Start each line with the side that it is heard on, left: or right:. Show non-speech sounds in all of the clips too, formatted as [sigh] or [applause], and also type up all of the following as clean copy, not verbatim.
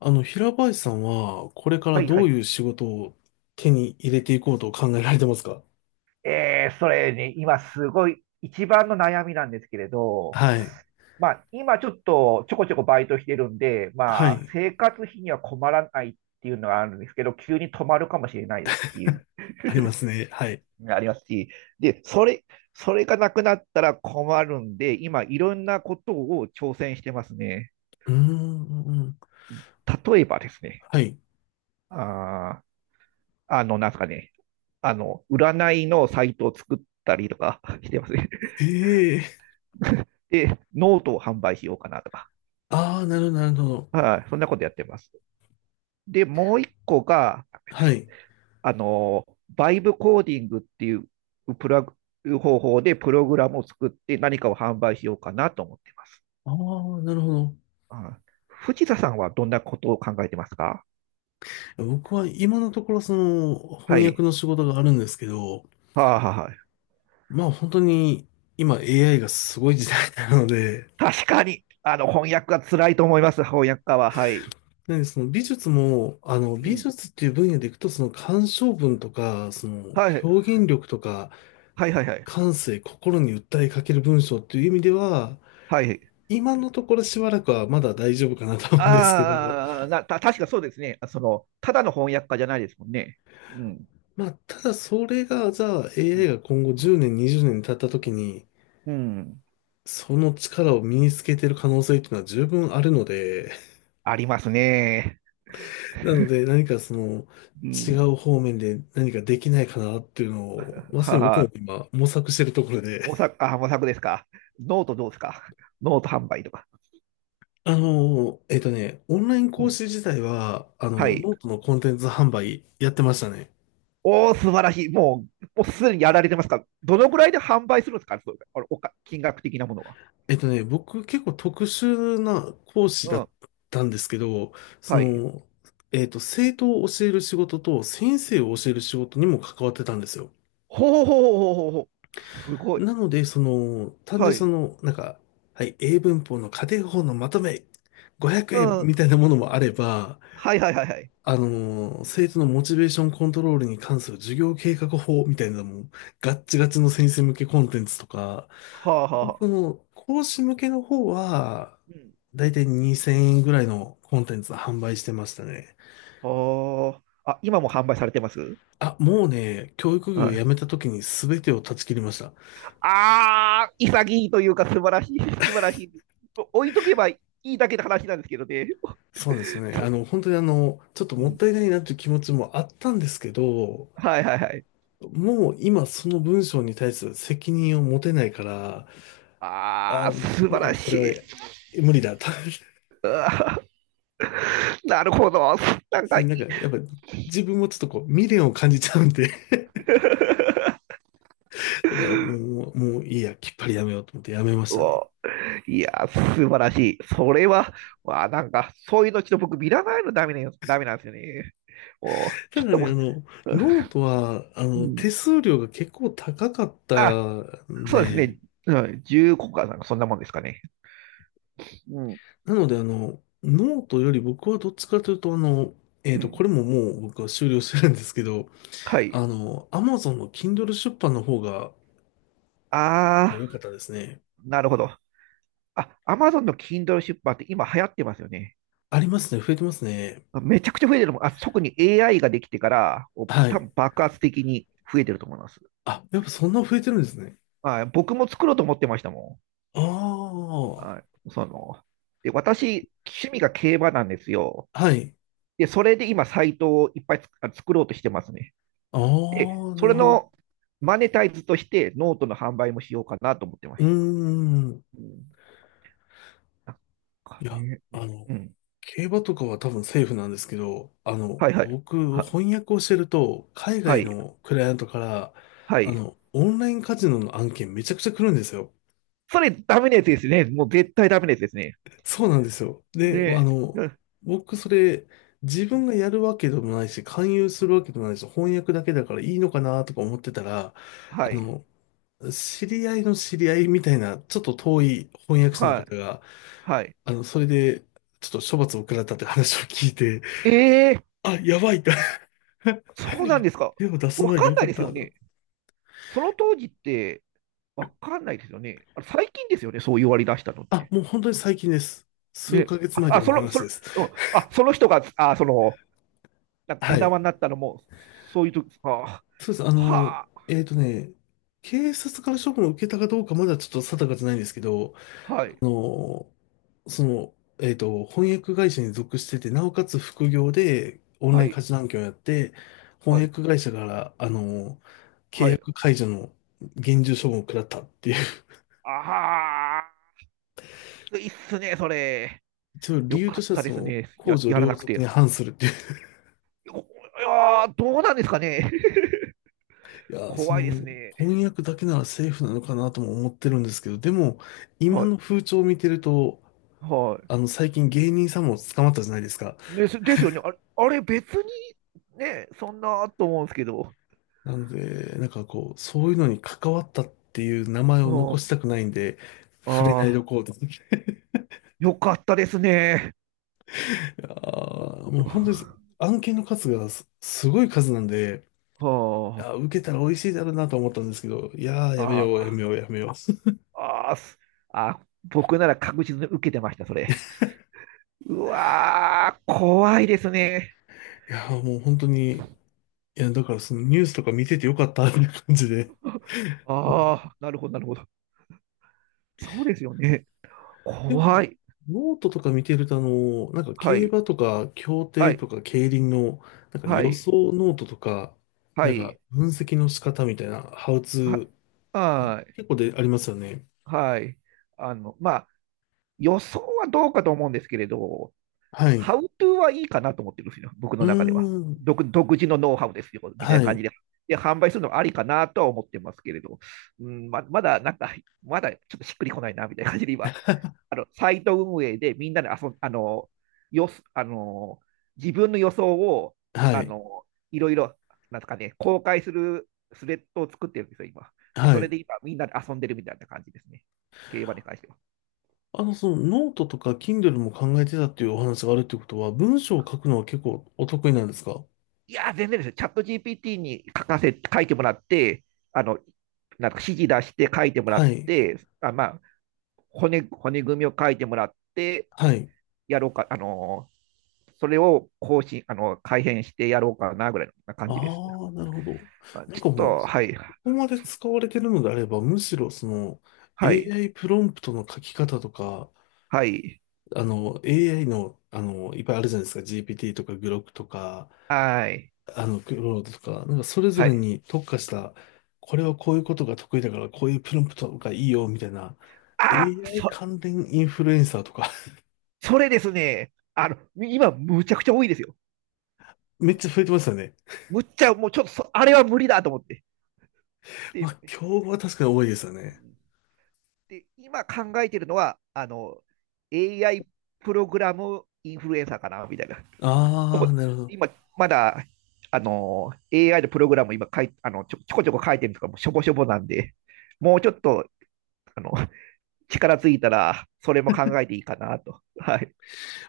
left: 平林さんは、これか
right: は
left: ら
right: いは
left: どう
right: い。
left: いう仕事を手に入れていこうと考えられてますか？
right: それに、今すごい一番の悩みなんですけれど、
left: はい。
right: まあ、今ちょっとちょこちょこバイトしてるんで、
left: は
right: まあ、
left: い。
right: 生活費には困らないっていうのがあるんですけど、急に止まるかもしれないですし、
left: ありますね。はい。
right: ありますし、で、それ、それがなくなったら困るんで、今いろんなことを挑戦してますね。
left: うーん。
right: 例えばですね、
left: はい。
right: あー、なんですかね、占いのサイトをたりとか [laughs] してますね。
left: ええ。
right: [laughs] で、ノートを販売しようかなとか。
left: ああー、なるほど、なるほど。
right: はい、そんなことやってます。で、もう一個が、
left: はい。
right: バイブコーディングっていうプラグ方法でプログラムを作って何かを販売しようかなと思ってます。
left: ああ、なるほど。
right: うん、藤田さんはどんなことを考えてますか。
left: 僕は今のところ
right: は
left: 翻訳
right: い。
left: の仕事があるんですけど、
right: はい。
left: まあ本当に今 AI がすごい時代なので、
right: 確かに、翻訳が辛いと思います、翻訳家は。はい。
left: なんで美術も、
right: う
left: 美
right: ん。
left: 術っていう分野でいくと鑑賞文とか、その
right: はい。
left: 表現力とか、
right: はい、はい、はい。
left: 感性、心に訴えかける文章っていう意味では、
right: はい。
left: 今のところしばらくはまだ大丈夫かなと思うんですけど、
right: 確かそうですね。あその、ただの翻訳家じゃないですもんね。うん。
left: まあ、ただそれが、じゃあ
right: う
left: AI
right: ん
left: が今後10年、20年経った時に、
right: うん。
left: その力を身につけてる可能性っていうのは十分あるので、
right: ありますね。
left: [laughs] なので何か
right: う
left: 違う
right: ん。
left: 方面で何かできないかなっていうのを、まさに僕
right: は
left: も
right: あ、
left: 今模索してるところで、[laughs]
right: 模索ですか。ノートどうですか。ノート販売とか。
left: オンライン
right: う
left: 講
right: ん。
left: 師自体は、
right: はい。
left: ノートのコンテンツ販売やってましたね。
right: おー素晴らしい。もうすでにやられてますか。どのくらいで販売するんですか、そうあのおか、金額的なものは。
left: 僕結構特殊な講師
right: う
left: だっ
right: ん。
left: たんですけど、そ
right: はい。
left: の、生徒を教える仕事と先生を教える仕事にも関わってたんですよ。
right: ほうほうほうほうほう。すごい。
left: なので、単純
right: は
left: に
right: い。
left: はい、英文法の家庭法のまとめ500
right: う
left: 円
right: ん。
left: みたいなものもあれば、
right: はいはいはいはい。
left: 生徒のモチベーションコントロールに関する授業計画法みたいなのも、ガッチガチの先生向けコンテンツとか、
right: はあはあ。
left: 講師向けの方は、
right: うん。
left: だいたい2000円ぐらいのコンテンツ販売してましたね。
right: はあ。あ、今も販売されてます
left: あ、もうね、教育業を
right: は
left: 辞
right: い。
left: めた時に全てを断ち切りました。
right: ああ、潔いというか素晴らしい、[laughs] 素晴らしい。置いとけばいいだけの話なんですけどね。
left: そうですね。本当にちょっと
right: う
left: もっ
right: ん。
left: たいないなという気持ちもあったんですけど、
right: はいはいはい。
left: もう今その文章に対する責任を持てないから、
right: ああ、
left: あ、
right: 素晴
left: も
right: ら
left: うこ
right: し
left: れは無理だと。[laughs]
right: い。なるほど。なんか、
left: し
right: [laughs]
left: なんか、やっぱ自分もちょっとこう、未練を感じちゃうんで、だからもういいや、きっぱりやめようと思ってやめまし
right: う
left: たね。
right: おいや、素晴らしい。それは、わあ、なんか、そういうのちょっと僕見らないのダメね、ダメなんですよね。おち
left: た
right: ょっ
left: だ
right: と
left: ね、
right: もう、
left: ノートは、
right: う
left: 手
right: ん。
left: 数料が結構高かった
right: あ、
left: ん
right: そうです
left: で、
right: ね。うん、10個かなんか、そんなもんですかね。うん。
left: なので、ノートより僕はどっちかというと、
right: うん。
left: これももう僕は終了してるんですけど、
right: はい。
left: Amazon の Kindle 出版の方が
right: あ
left: 良か
right: あ、
left: ったですね。
right: なるほど。あ、アマゾンの Kindle 出版って今流行ってますよね。
left: ありますね。増えてますね。
right: めちゃくちゃ増えてるもん。あ、特に AI ができてから、お
left: は
right: 多
left: い。
right: 分爆発的に増えてると思います。
left: あ、やっぱそんな増えてるんですね。
right: はい、僕も作ろうと思ってましたも
left: ああ、
right: ん。
left: は
right: で、私、趣味が競馬なんですよ。
left: い。
right: で、それで今、サイトをいっぱい作ろうとしてますね。
left: あ
right: で、
left: あ、な
right: そ
left: る
right: れ
left: ほど。
right: のマネタイズとして、ノートの販売もしようかなと思ってま
left: うー
right: した。
left: ん。
right: うん、なん
left: い
right: か
left: や、
right: ね、
left: あの、
right: うん。
left: 競馬とかは多分セーフなんですけど、
right: はいはい。
left: 僕、
right: は、
left: 翻訳をしてると、海
right: は
left: 外
right: い。
left: のクライアントから、
right: はい。
left: オンラインカジノの案件めちゃくちゃ来るんですよ。
right: それダメなやつですね。もう絶対ダメなやつですね。
left: そうなんですよ。で、あ
right: で、う
left: の、
right: ん
left: 僕、それ、自分がやるわけでもないし、勧誘するわけでもないし、翻訳だけだからいいのかなとか思ってたら、あ
right: はい、
left: の、知り合いの知り合いみたいな、ちょっと遠い翻訳者の
right: はい、
left: 方が、
right: はい。
left: あの、それで、ちょっと処罰を食らったって話を聞いて、
right: えー、
left: あ、やばいって
right: そうなんですか。
left: 手を出す
right: わ
left: 前で
right: かん
left: よ
right: な
left: か
right: い
left: っ
right: です
left: た。
right: よね。その当時ってわかんないですよね。あれ最近ですよね、そう言われ出したのっ
left: あ、
right: て。
left: もう本当に最近です。数
right: ね、
left: ヶ月前
right: あ、
left: と
right: あ
left: かの
right: その、そ
left: 話
right: の、
left: です。
right: その人が、なんかお
left: はい。
right: 縄になったのも、そういう時ですか。は
left: そうです。
right: あ、
left: えっとね、警察から処分を受けたかどうかまだちょっと定かじゃないんですけど、
right: は
left: あ
right: い、
left: の、その、翻訳会社に属してて、なおかつ副業でオンラ
right: は
left: イン
right: い、
left: 家事案件をやって、
right: は
left: 翻
right: い、
left: 訳会社から、契
right: はい。
left: 約解除の厳重処分を食らったっていう。
right: ああ、いいっすね、それ。
left: 一応
right: よ
left: 理由
right: か
left: と
right: っ
left: しては、
right: たですね。や、
left: 公序
right: やら
left: 良
right: なく
left: 俗に
right: て。
left: 反するって。
right: おいやー、どうなんですかね。[laughs]
left: いや、
right: 怖いですね。
left: 翻訳だけならセーフなのかなとも思ってるんですけど、でも、今
right: はい。
left: の風潮を見てると、
right: はい。
left: 最近芸人さんも捕まったじゃないですか。
right: ですよね。あれ別にね、そんなと思うんですけど。
left: なので、なんかこう、そういうのに関わったっていう名前
right: う
left: を残し
right: ん、
left: たくないんで、触れないで
right: あ
left: お
right: あ、
left: こうと。[laughs] い
right: よかったですね。
left: やーもう本当に、
right: [laughs]
left: 案件の数がす、すごい数なんで、い
right: は
left: やー受けたら美味しいだろうなと思ったんですけど、いやー、
right: あ、
left: やめよう、やめ
right: あ
left: よう、やめよう。[laughs]
right: あ、ああ、すあ、僕なら確実に受けてました、それ。うわー、怖いですね。
left: いやーもう本当に、いや、だからそのニュースとか見ててよかったっていう感じで。
right: ああ、なるほど、なるほど。そうですよね。
left: で
right: 怖
left: も、
right: い。
left: ノートとか見てると、
right: は
left: 競
right: い、
left: 馬とか、競
right: は
left: 艇
right: い、
left: とか、競輪の、なんか
right: は
left: 予
right: い、
left: 想ノートとか、
right: は
left: なんか
right: い、
left: 分析の仕方みたいな、ハウツ
right: は、
left: ー、
right: はい。
left: 結構でありますよね。
right: はい。あの、まあ、予想はどうかと思うんですけれど、
left: は
right: ハ
left: い。
right: ウトゥーはいいかなと思ってるんですよ、僕
left: う
right: の中では。
left: ーん。
right: 独自のノウハウですよ、みたいな
left: は
right: 感じ
left: い。
right: で。で、販売するのはありかなとは思ってますけれど、まだなんか、まだちょっとしっくりこないな、みたいな感じで今、あの、サイト運営でみんなで遊ん、あの、よあの、自分の予想を、
left: は
right: あ
left: い。
right: の、いろいろ、なんですかね、公開するスレッドを作ってるんですよ、今。で、
left: は
right: それ
left: い。
right: で今、みんなで遊んでるみたいな感じですね。競馬に関しては。
left: そのノートとか Kindle も考えてたっていうお話があるってことは、文章を書くのは結構お得意なんですか？
right: いやー、全然ですよ。チャット GPT に書かせ、書いてもらって、あの、なんか指示出して書いてもら
left: は
right: っ
left: い。
right: て、骨組みを書いてもらって、
left: はい。
right: やろうか、あのー、それを更新、あの、改変してやろうかな、ぐらいな感じです。
left: ああ、なるほど。
right: あ
left: な
right: ち
left: ん
right: ょっ
left: かもう、こ
right: と、はい、は
left: こまで使われてるのであれば、むしろ
right: い、
left: AI プロンプトの書き方とか、
right: はい、
left: AI の、いっぱいあるじゃないですか。GPT とか Grok とか、
right: はい、
left: クロードとか、なんかそれぞ
right: は
left: れ
right: い。
left: に特化した、これはこういうことが得意だから、こういうプロンプトがいいよ、みたいな。
right: あ、
left: AI
right: そ、
left: 関連インフルエンサーとか。
right: それですね。あの、今、むちゃくちゃ多いですよ。
left: [laughs] めっちゃ増えてますよね。
right: むっちゃ、もうちょっとそ、あれは無理だと思って。で、
left: ま
right: う
left: あ、競合は確かに多いですよね。
right: んで今考えてるのは、あの、AI プログラムインフルエンサーかな、みたいな。で
left: あ
right: も
left: あ、なるほど。ま
right: 今、まだ、あの、AI のプログラム今書い、あの、ちょ、ちょこちょこ書いてるとか、もうしょぼしょぼなんで、もうちょっと、あの、力ついたら、それも考えていいかなと。はい。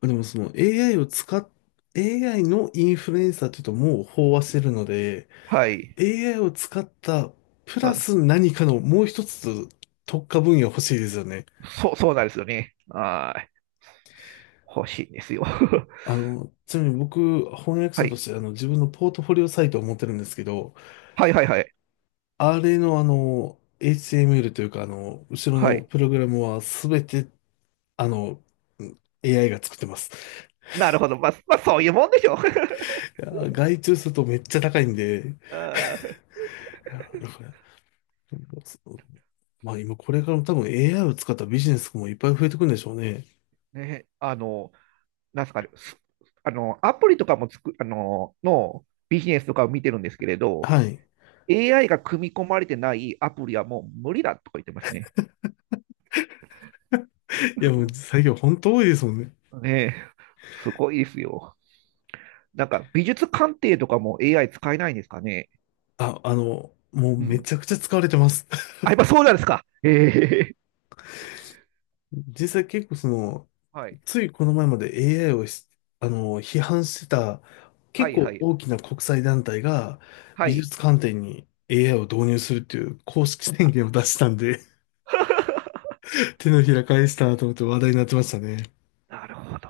left: あでもその AI を使っ AI のインフルエンサーっていうともう飽和してるので、
right: はい。
left: AI を使った、プ
right: う
left: ラ
right: ん。
left: ス何かのもう一つ特化分野欲しいですよね。
right: そうなんですよね。はい。欲しいんですよ。[laughs]
left: ちなみに僕、翻訳
right: は
left: 者と
right: い。
left: して自分のポートフォリオサイトを持ってるんですけど、
right: はいはいはい。
left: あれのHTML というか後ろ
right: は
left: の
right: い。
left: プログラムはすべて、あの、うん AI が作ってます。
right: なるほど。まあ、まあ、そういうもんでしょう。[laughs]
left: いやー、外注するとめっちゃ高いんで、い
right: あー
left: やーだから、そうまあ今これからも多分 AI を使ったビジネスもいっぱい増えてくるんでしょうね。
right: ね、あの、なんすかね、すあの、アプリとかもつく、あの、のビジネスとかを見てるんですけれど、
left: はい。
right: AI が組み込まれてないアプリはもう無理だとか言ってますね。
left: いやもう最
right: [laughs]
left: 近本当多いですもんね。
right: ねえ、すごいですよ。なんか、美術鑑定とかも AI 使えないんですかね。
left: あ、もう
right: う
left: め
right: ん。
left: ちゃくちゃ使われてます。
right: あ、
left: [laughs]
right: やっぱそうなんですか。ええ
left: 実際結構
right: はい。
left: ついこの前まで AI をし批判してた
right: は
left: 結
right: いは
left: 構
right: い。
left: 大きな国際団体が
right: は
left: 美
right: い。
left: 術観点に AI を導入するっていう公式宣言を出したんで、[laughs]
right: [laughs]
left: 手のひら返したなと思って話題になってましたね。
right: なるほど。